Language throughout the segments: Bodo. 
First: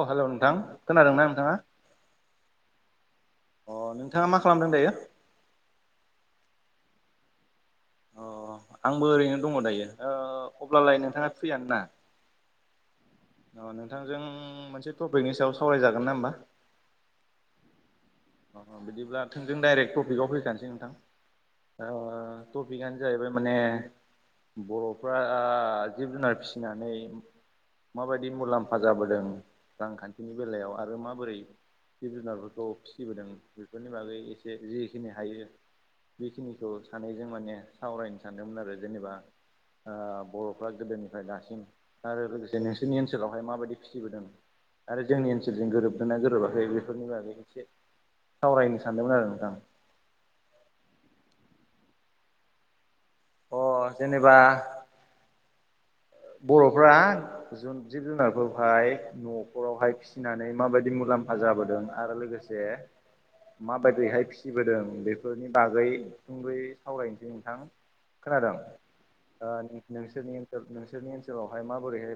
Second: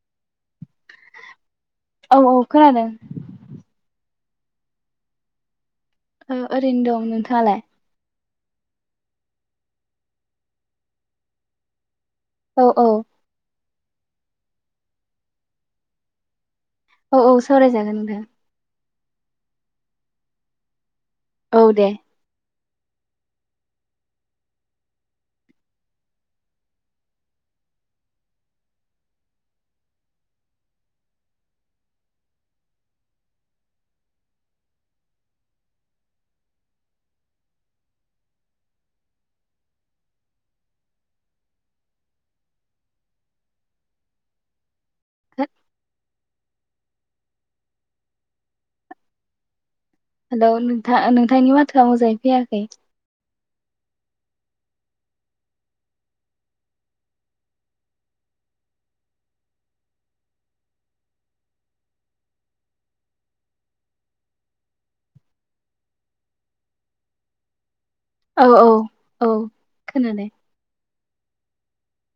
अ हेलौ नोंथां खोनादोंना नोंथाङा? औ औ खोनादों अ नोंथाङा मा खालामदों दायो? अ ओरैनो दं नोंथाङालाय अ आंबो ओरैनो दङ दायो ओ अब्लालाय नोंथाङा फ्रियानो ना? औ औ अ नोंथांजों मोनसे टपिकनि सायाव सावरायजागोन ना ओमबा? औ औ सावरायजागोन नोंथां अ अ बिदिब्ला जों डाइरेक्ट टपिकआव फैखानोसै औ नोंथां दे ओ टपिकआनो जाहैबाय माने बर'फ्रा जिब जुनार फिसिनानै माबायदि मुलाम्फा जाबोदों रांखान्थिनि बेलायाव आरो माबोरै जिब जुनारफोरखौ फिसिबोदों बेफोरनि बागै एसे जिखिनि हायो बेखिनिखौ सानैजों माने सावरायनो सानदोंमोन आरो जेनेबा ओ बर'फ्रा गोदोनिफ्राय दासिम आरो लोगोसे नोंसोरनि ओनसोलावहाय माबायदि फिसिबोदों आरो जोंनि ओनसोलजों गोरोबदोंना गोरोबाखै बेफोरनि बागै एसे सावरायनो सानदोंमोन आरो नोंथां हेलौ नोंथा नोंथांनि माथोआ मोजाङै फैयाखै अ जेनेबा बर'फ्रा जिब जुनारफोरखौहाय न'खरावहाय फिसिनानै माबायदि मुलाम्फा जाबोदों आरो लोगोसे माबायदियैहाय फिसिबोदों बेफोरनि बागै सुंद'यै सावरायनोसै नोंथां। औ खोनादों औ औ ओ खोनादों नोंसोरनि नोंसोरनि ओनसोलावहाय माबोरैहाय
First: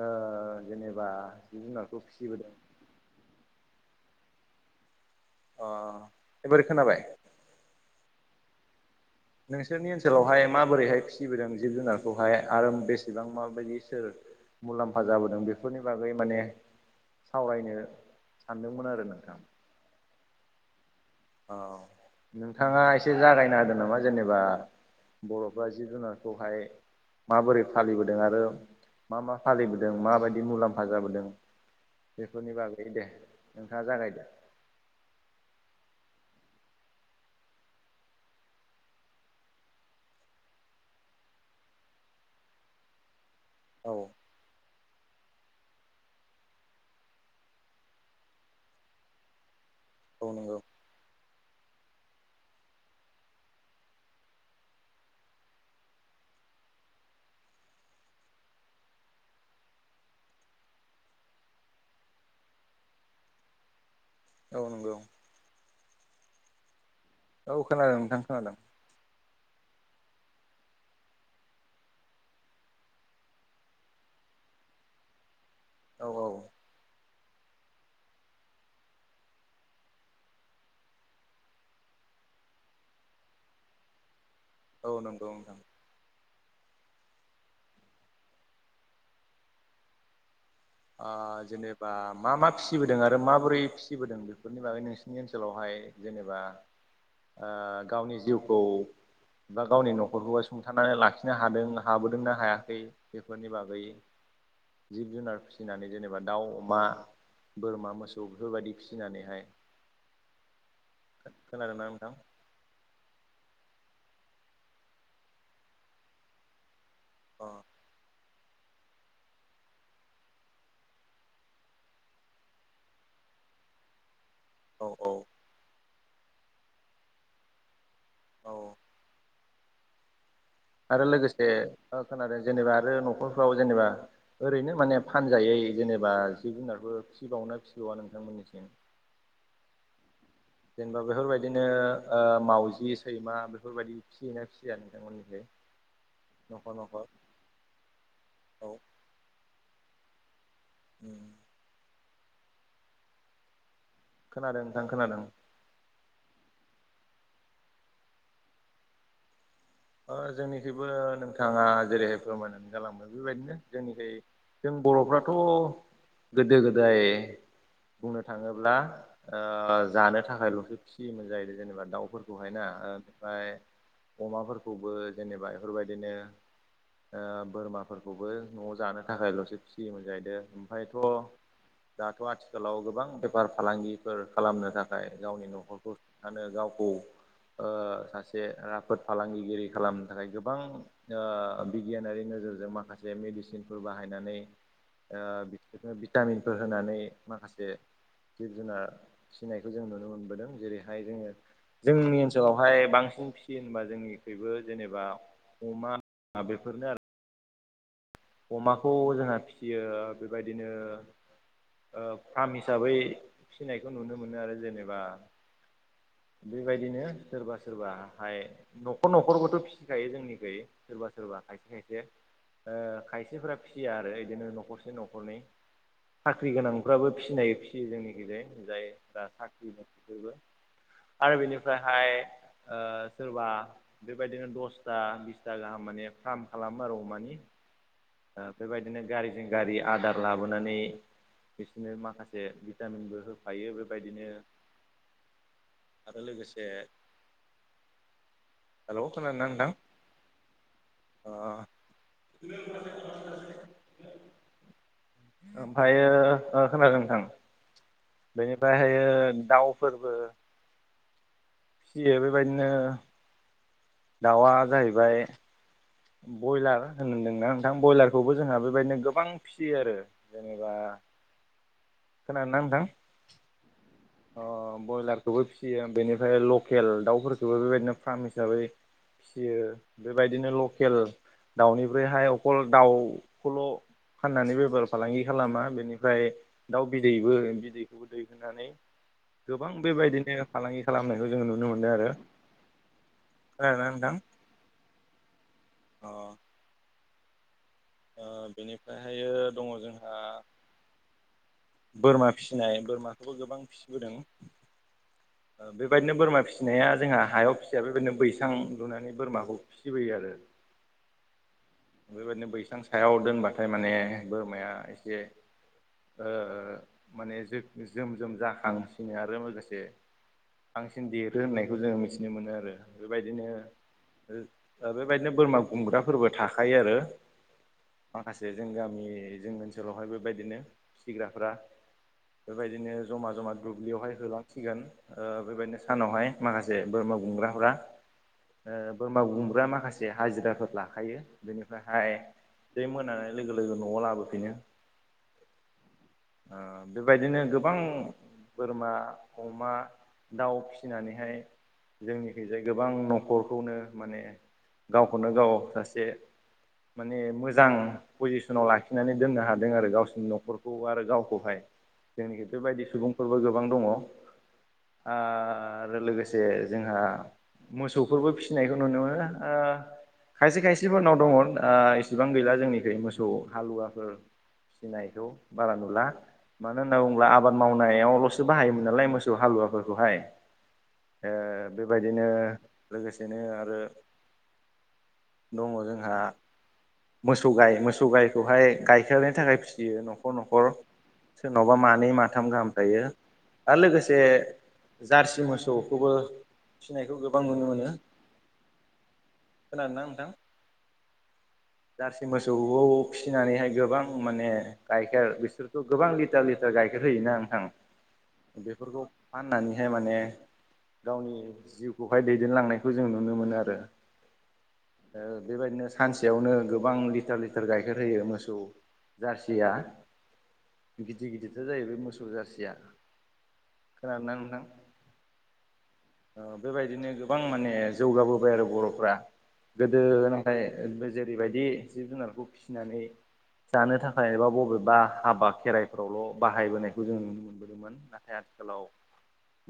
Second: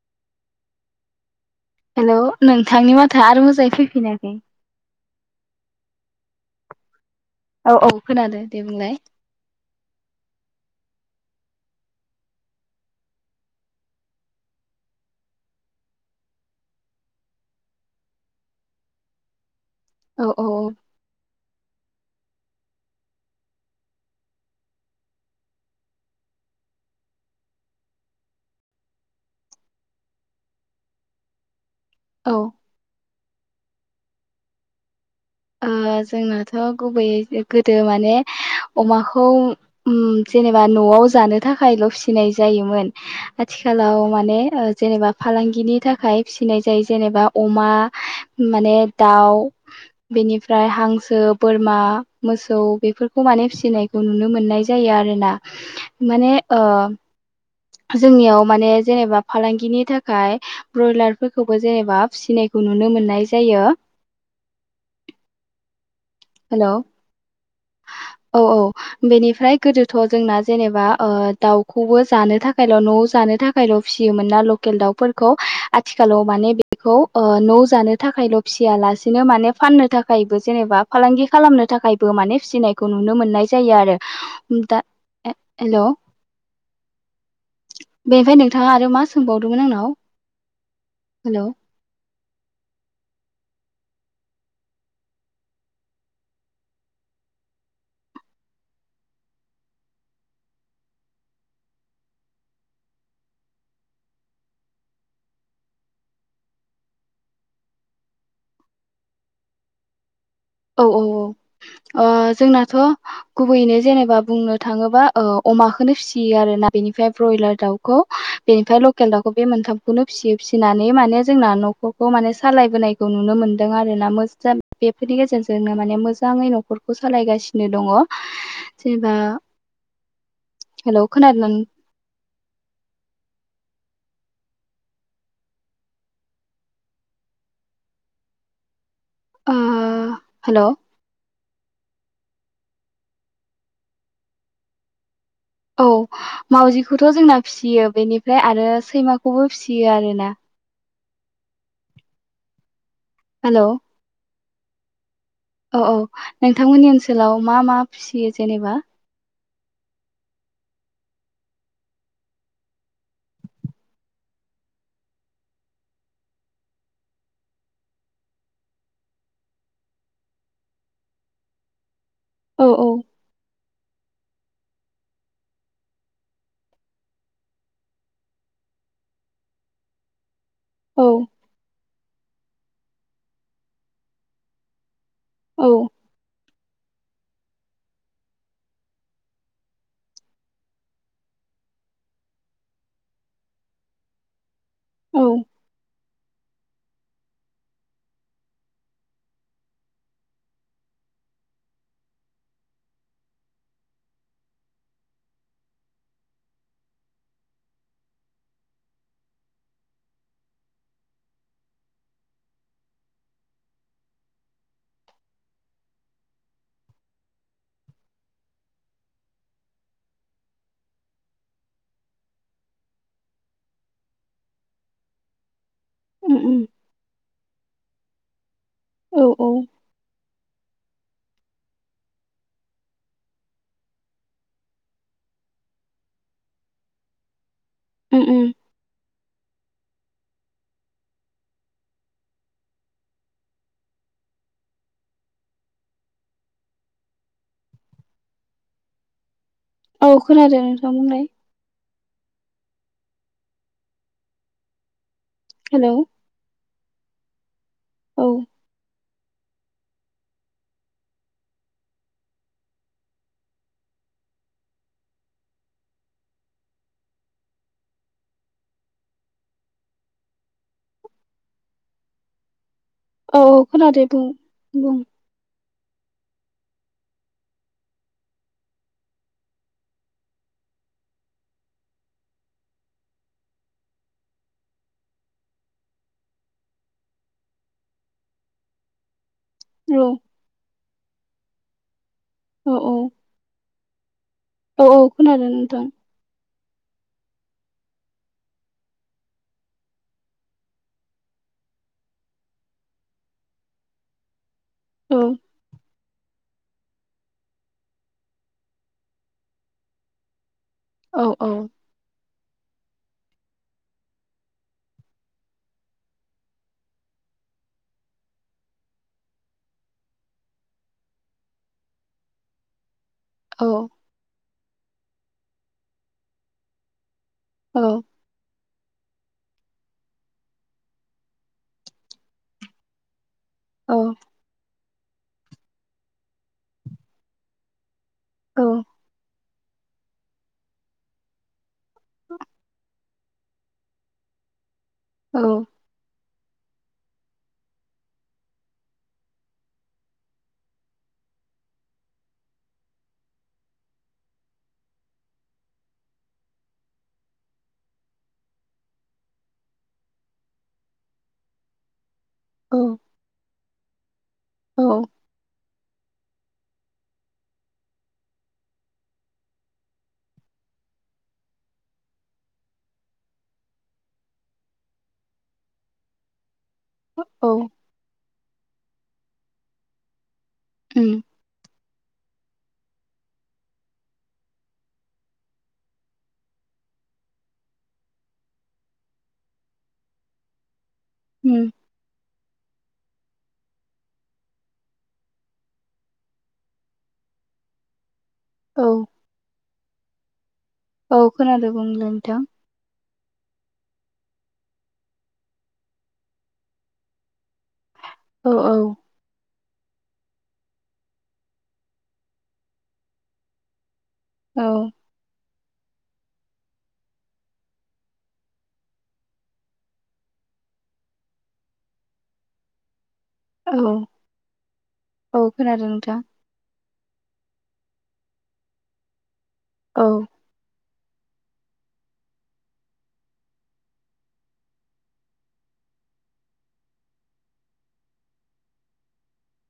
ओ जेनेबा जिब जुनारखौ हेलौ फिसिबोदों नोंथांनि माथो आरो मोजाङै फैफिनाखै। अ एबारै खोनाबाय? औ औ खोनादो दे बुंलाय। नोंसोरनि ओनसोलावहाय माबोरैहाय फिसिबोदों जिब-जुनारखौहाय आरो बेसेबां माबायदि सोर मुलाम्फा जाबोदों बेफोरनि बागै माने सावरायनो सानदोंमोन आरो नोंथां। औ औ औ नोंथाङा एसे जागायना होदों नामा जेनेबा बर'फ्रा जिब-जुनारखौहाय माबोरै फालिबोदों आरो मा मा फालिबोदों माबायदि मुलाम्फा जाबोदों औ बेफोरनि बागै दे नोंथाङा जागायदो। ओ जोंनाथ' गुबैयै गोदो माने अमाखौ उम जेनेबा न'आव जानो थाखायल' फिनाय जायोमोन औ आथिखालाव माने ओ जेनेबा फालांगिनि थाखाय फिसिनाय जायो जेनेबा अमा माने दाउ औ नंगौ। बेनिफ्राय हांसो, बोरमा, मोसौ बेफोरखौ माने फिसिनायखौ नुनो मोननाय जायो आरोना माने ओ जोंनियाव माने जेनेबा फालांगिनि थाखाय ब्रयलारफोरखौबो जेनेबा फिसिनायखौ नुनो मोननाय जायो। औ नंगौ। हेलौ औ खोनादों नोंथां औ खोनादों। औ बेनिफ्राय गोदोथ' जोंना जेनेबा ओ दाउखौबो जानो थाखायल' न'आव जानो था फारौ फिसियोमोन ना लकेल दाउफोरखौ औ आथिखालाव औ माने बे खौ ओ न'आव जानो थाखायल' फिसियालासेनो माने फाननो थाखायबो जेनेबा फालांगि खालामनो थाखायबो माने फिसिनायखौ नुनो मोननाय जायो आरो। उम दा औ नंगौ नोंथां। हेलौ बेनिफ्राय नोंथाङा आरो मा सोंबावदोंमोन आंनाव? हेल' ओ जेनेबा मा मा फिसिबोदों आरो माबोरै फिसिबोदों बेफोरनि बागै नोंसिनि ओनसोलावहाय जेनेबा ओ गावनि जिउखौ बा गावनि न'खरखौबो सुंथानानै लाखिनो हादों हाबोदोंना हायाखै? बेफोरनि बागै जिब-जुनार फि सिनानै जेनेबा दाउ, अमा, बोरमा मोसौ बेफोरबायदि फिसिनानैहाय [inaudible] औ औ औ खोनादोंना ओ नोंथां? जोंनाथ' गुबैयैनो जेनेबा बुंनो थाङोबा ओ अमाखौनो फिसियो आरोना बेनिफ्राय अ ब्रयलार दाउ खौ बेनिफ्राय लकेल दाउखौ बे मोनथामखौनो फिसियो फिसिनानै माने जोंना न'खौ माने सालायबोनायखौ नुनो मोन्दों आरो ना मोजां औ औ। बेफोरनि गेजेरजोंनो माने मोजाङै न'खरखौ सालायगासिनो दङ। औ जेनेबा हेलौ आरो लोगोसे खोनादों ओ खोनादों जेनेबा आरो न'खरफ्राव जेनेबा ओरैनो माने फानजायै जेनेबा जिब-जुनारफोर फिसिबावनो फिसिबावा नोंथांमोननिसिम? ओ हेलौ जेनेबा बेफोरबायदिनो ओ मावजि, सैमा बेफोरबायदि फिसियोना फिसिया नोंथांमोननिखै? औ न'खर न'खर मावजिखौथ' जोंना फिसियो बेनिफ्राय आरो औ सैमाखौबो फिसियो आरोना। उम। हेल' खोनादों नोंथां खोनादों औ औ नोंथांमोननि ओनसोलाव मा मा फियो जेनेबा? ओ जोंनिखैबो नोंथाङा जेरैहाय फोरमायनानै जालांबाय बेबायदिनो जोंनिखै जों बर'फ्राथ' गोदो गोदाय बुंनो थाङोब्ला ओ जानो थाखायल'सो फिसियोमोन जाहै जेनेबा दाउफोरखौ खौहायना औ औ ओमफ्राय अमाफोरखौबो जेनेबा बेफोरबायदिनो ओ बोरमाफोरखौबो न'आव जानो थाखायल'सो फिसियोमोन जाहैदों ओमफ्रायथ' औ दाथ' आथिखालाव गोबां बेफार फालांगिफोर खालामनो थाखाय थाखाय गावनि औ न'खरखौथानो गावखौ सासे राफोद फालांगि रि खालामनो थाखाय गोबां ओ बिगियानारि नोजोरजों माखासे मेडिसिनफोर बाहायनानै औ ओ बिदिनो भिटामिनफोर होनानै माखासे जिब जुनार फिसिनायखौ जों नुनो मोनबोदों जेरैहाय जोङो जोंनि ओनसोलावहाय बांसिन फिसियो होनबा जोंनि बेबो जेनेबा अमा ना बेफोरनो आरो अमाखौ जोंहा फिसियो बेबायदिनो ओ फार्म हिसाबै फिनायखौ नुनो मोनो आरो जेनेबा बेबायदिनो सोरबा सोरब हाय न'खर न'खरबोथ' फिसिखायो जोंनिखयै सोरबा सोरबा खायसे खायसे ओ खायसेफोरा फिसिया आरो बिदिनो न'खरसे न'खरनै उम साख्रि उम गोनां नफ्राबो फिसिनायो फिसियो जोंनि गेजेर औ जायफ्रा औ साख्रि बाख्रिफोरबो आरो बेनिफ्रायहाय ओ सोरबा बेबायदिनो दसथा बिसथा गाहाम माने फार्म खालामो आरो अमानि उम दा उम बेबायदिनो गारिजों गारि आदार लाबोनानै बिसोरनो माखासे भिटामिनबो होफायो बेबायदिनो आरो लोगोसे हेल' खोनादोंना नोंथां? औ खोनादों नोंथां बुंलाय ओ हेलौ ओमफायो ओ खोनादों नोंथां औ बेनिफ्रायहायो दाउफोरबो फियो बेबायदिनो दाउआ जाहैबाय ब्रयलार होनदोंना नोंथां ब्रयलारखौबो जोंहा बेबायदिनो गोबां फियो आरो जेनेबा खोनादोंना नोंथां? औ खोनादों। अ ब्रयलारखौबो फिसियो बेनिफ्राय लकेल दाउफोरखौबो बेबायदिनो फार्म हिसाबै फियो बेबायदिनो लकेल दाउनिफ्रायहाय अख दाउखौल' फाननानै बेबहार फालांगि खालामा बेनिफ्राय दाउ बिदैबो बिदैखौबो दै होनानै गोबां औ बेबायदिनो फालांगि खालामनायखौ जों नुनो मोनदों आरो औ औ [unintelligible] औ औ खोनादों नोंथां। अ ओ बेनिफ्रायहायो दङ जोंहा बोरमा फिसिनाय बोरमाखौबो गोबां फिसिबोदों औ ओ बेबायदिनो बोरमा फिसिनाया जोंहा हायाव फिसिया बेबायदिनो बैसां लुनानै बोरमाखौ फिसिबोयो आरो औ औ बेबायदिनो बैसां सायाव दोनबाथाय माने बोरमाया एसे ओ माने जो जोम जोम जाखांसिनो आरो लोगोसे बांसिन देरो होननायखौ जोङो मिथिनो मोनो आरो। बेबायदिनो औ बेबायदिनो बोरमा गुमग्राफोरबो थाखायो आरो। औ। माखासे जों गामि जों ओनसोलावहाय बेबायदिनो फिसिग्राफ्रा। बेबायदिनो जमा जमा औ दुब्लियावहाय होलांसिगोन ओ बेबायदिनो सानावहाय माखासे बोरमा गुमग्राफोरा। औ ओ बोरमा गुमग्रा माखासे हाजिराफोर लाखायो। बेनिफ्रायहाय जै मोनानाय लोगो लोगो न'आव लाबोफिनो। औ। ओ बेबायदिनो गोबां बोरमा अमा दाउ फिसिनानैहाय जोंनिखैजाय गोबां न'खरखौनो माने गावखौनो गाव सासे माने मोजां पजिसनाव लाखिनानै दोननो हादों आरो गावसिनि न'खरखौ आरो गावखौहाय। जोंनि खैथ' बायदि सुबुंफोरबो गोबां दङ। औ। आरो लोगोसे जोंहा मोसौफोरबो फिसिनायखौ नुनो मोनो ओ खायसे खायसेफोरनाव दङ ओ इसिबां गैला जोंनिखै मोसौ हालुवाफोर। फिनायखौ बारा नुला। मानो होनना बुङोब्ला आबाद मावनायावल'सो बाहायोमोन नालाय मोसौ हालुवाफोरखौहाय। उम ओ बेबायदिनो लोगोसेनो आरो दङ जों हा मोसौ गाय मोसौ गायखौहाय गायखेरनि थाखाय फिसियो न'खर न'खर उम सोरनावबा मा नै माथाम गाहाम थायो आरो लोगोसे जारसि मोसौखौबो फिनायखौ गोबां नुनो मोनो। औ। खोनादों ना नोंथां? औ खोनादों। बुंलाय जारसि नोंथां मोसौखौ फिसिनानैहाय गोबां माने गाइखेर बिसोरथ' गोबां लिटार लिटार गाइखेर होयोना नोंथां औ बेफोरखौ फाननानैहाय माने गावनि जिउखौहाय दैदेनलांनायखौ जों नुनो मोनो आरो। औ। ओ बेबायदिनो खानसेयावनो गोबां लिटार लिटार गाइखेर होयो मोसौ जारसिया। गिदिर गिदिरथार जायो बे मोसौ जारसिया। औ खोनादोंना नोंथां? औ खोनादों नोंथां ओ बेबायदिनो गोबां माने जौगाबोबाय आरो बर'फोरा औ गोदो नाथाय ओ जेरैबायदि जिब जुनारखौ फिसिनानै जानो थाखाय एबा बबेबा हाबा खेराइफोरावल' बाहायबोनायखौ जों नुनो मोनबोदोंमोन। मोन नाथाय आथिखालाव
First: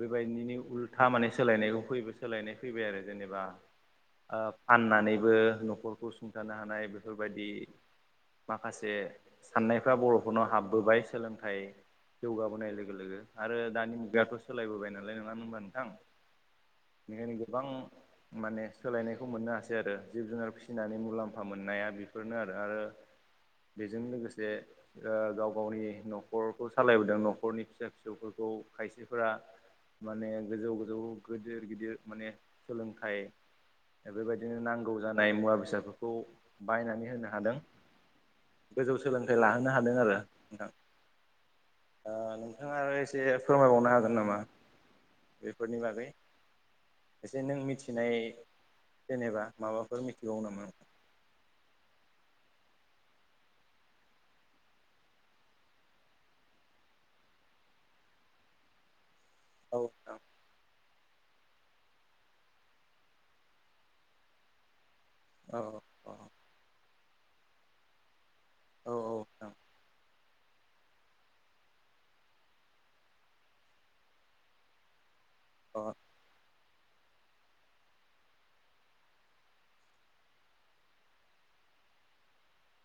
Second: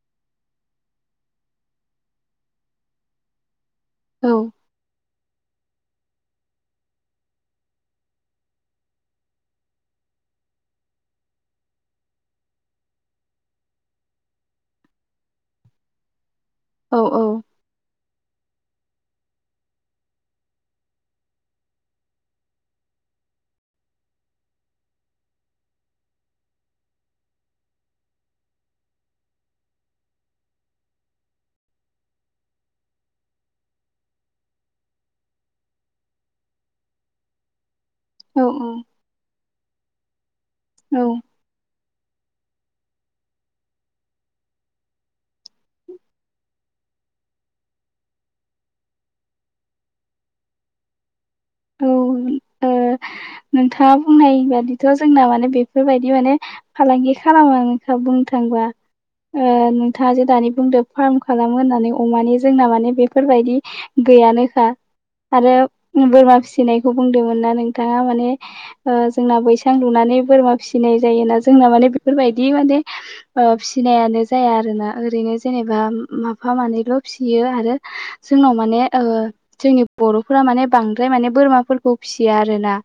बेबायदिनि उल्था माने सोलायनायखौ फै सोलायनाय फैबाय आरो जेनेबा। औ ओ फाननानैबो न'खरखौ सुंथानो हानाय बेफोरबायदि माखासे साननायफ्रा बर'खौनो हाबबोबाय सोलोंथाइ जौगाबोनाय लोगो लोगो आरो दानि मुगायाथ' सोलायबोबाय नालाय नोङा होनबा नोंथां? औ औ। जों गोबां माने सोलायनायखौ मोननो हासै आरो जिब जुनार फि फिसिनानै मुलाम्फा मोननाया बेफोरनो आरो आरो बेजों लोगोसे गाव गावनि न'खरखौ सालायबोदों न'खरनि फिसा फिसौफोरखौ खायसेफोरा माने गोजौ गोजौ गिदिर गिदिर माने सोलोंथाइ बेबायदिनो नांगौ जानाय मुवा फिसाफोरखौ बायनानै होनो हादों औ गोजौ सोलोंथाइ लाहोनो हादों आरो नोंथां औ नोंथाङा आरो एसे फोरमायबावनो हागोन नामा बेफोरनि बागै एसे नों मिथिनाय जेनेबा माबाफोर मिथिबावो नामा? औ नोंथाङा बुंनाय बादिथ' जोंना माने बेफोरबायदि माने फालांगि खालामा नों बुंनो थांबा औ नोंथाङा नोंथां जे दानि बुंदों फार्म खालामो होननानै अमानि जोंना माने बेफोरबायदि गैयानोखा आरो औ बोरमा फिसिनायखौ बुंदोंमोन ना नोंथाङा माने औ जोंना बैसां लुनानै बोरमा फिसिनाय जायोना जोंना माने बेफोरबायदि माने फिसिनायानो जाया आरोना ओरैनो जेनेबा मा एफा मानैल' फिसियो आरो जोंनाव माने जोंनि बर'फोरा माने बांद्राय माने बोरमाफोरखौ फिसियो आरोना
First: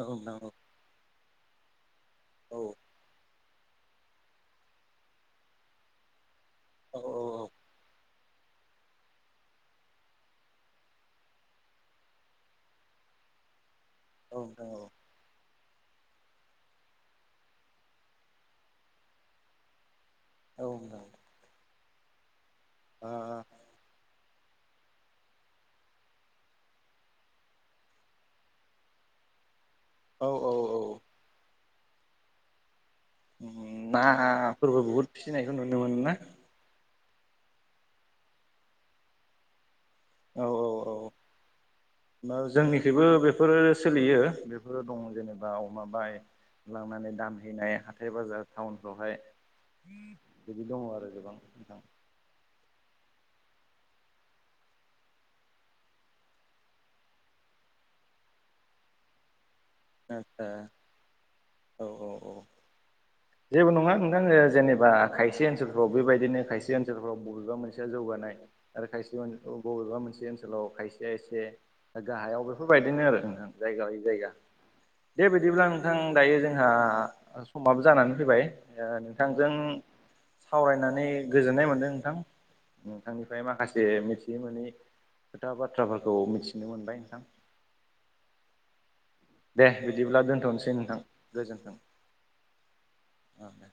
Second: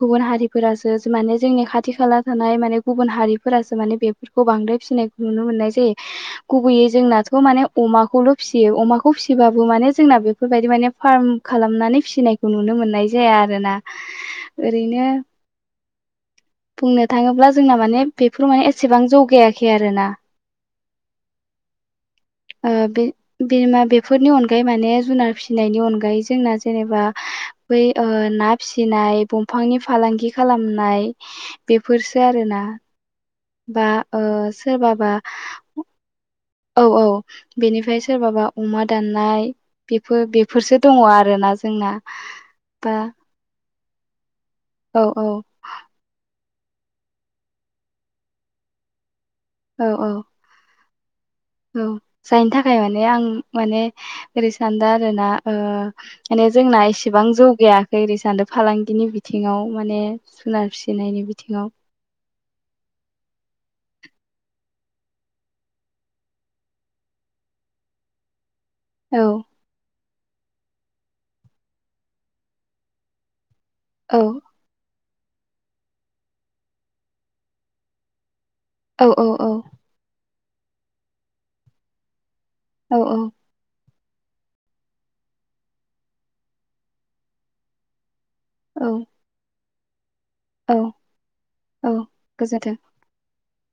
गुबुन हारिफोरासो माने जोंनि खा थि खाला थानाय औ माने गुबुन हारिफोरासो माने बेफोरखौ बांद्राय फिसिनायखौ नुनो मोननाय जायो गुबैयै औ जोंनाथ' माने अमाखौल' फिसियो अमाखौ फिसिबाबो माने जोंना बेफोरबायदि माने फार्म खालामनानै फिसिनायखौ नुनो मो नाय जाया आरोना औ नोंथां ओरैनो बुंनो थाङोब्ला जोंना माने बेफोराव माने एसेबां जौगायाखै आरोना औ नोंथां आ बे बिमा बे बेफोरनि अनगायै माने जुनार फिसिनायनि अनगायै जोंना जेनेबा बै ना फिसिनाय दंफांनि ओ फालांगि औ औ खालामनाय बेफोरसो आरोना बा ओ नाफोरबो सोरबाबा बुहुत फिसिनायखौ नुनो मोनो ना औ औ बेनिफ्राय सोरबाबा अमा दाननाय बेफोर औ औ बेफोरसो दङ आरोना जोंना बा जोंनिखैबो बेफोरो सोलियो बेफोरो दं औ औ जेनेबा अमा बाय लांनानै दानहैनाय हाथाय बाजार टाउनफ्रावहाय औ औ बिदि दङ आरो गोबां नोंथां औ जायनि थाखाय माने आं माने ओरै सान्दों आरोना ओ माने जोंना एसेबां जौगायाखै ओरै सान्दों फालांगिनि बि थिङाव माने आदसा जुनार फिसिनायनि बिथिङाव औ औ औ जेबो नङा नोंथां ओ जेनेबा खायसे ओनसोलफ्राव बेबायदिनो खायसे ओनसोलफ्राव बबेबा मोनसेया जौगानाय आरो खायसे औ माने बबेबा मोनसे ओनसोलाव खायसेया एसे गाहायाव बेफोरबायदिनो आरो नोंथां जायगा लायै औ जायगा दे बिदिब्ला नोंथां दायो जोंहा समाबो जानानै फैबाय ओ औ औ औ नोंथांजों सावरायनानै गोजोननाय मोनदों नोंथां औ नोंथांनिफ्राय माखासे मिथियै मोनै खोथा बाथ्राफोरखौ मिथिनो मोनबाय नोंथां औ दे बिदिब्ला दोनथ'नोसै औ नोंथां गोजोन्थों औ गोजोन्थों औ दे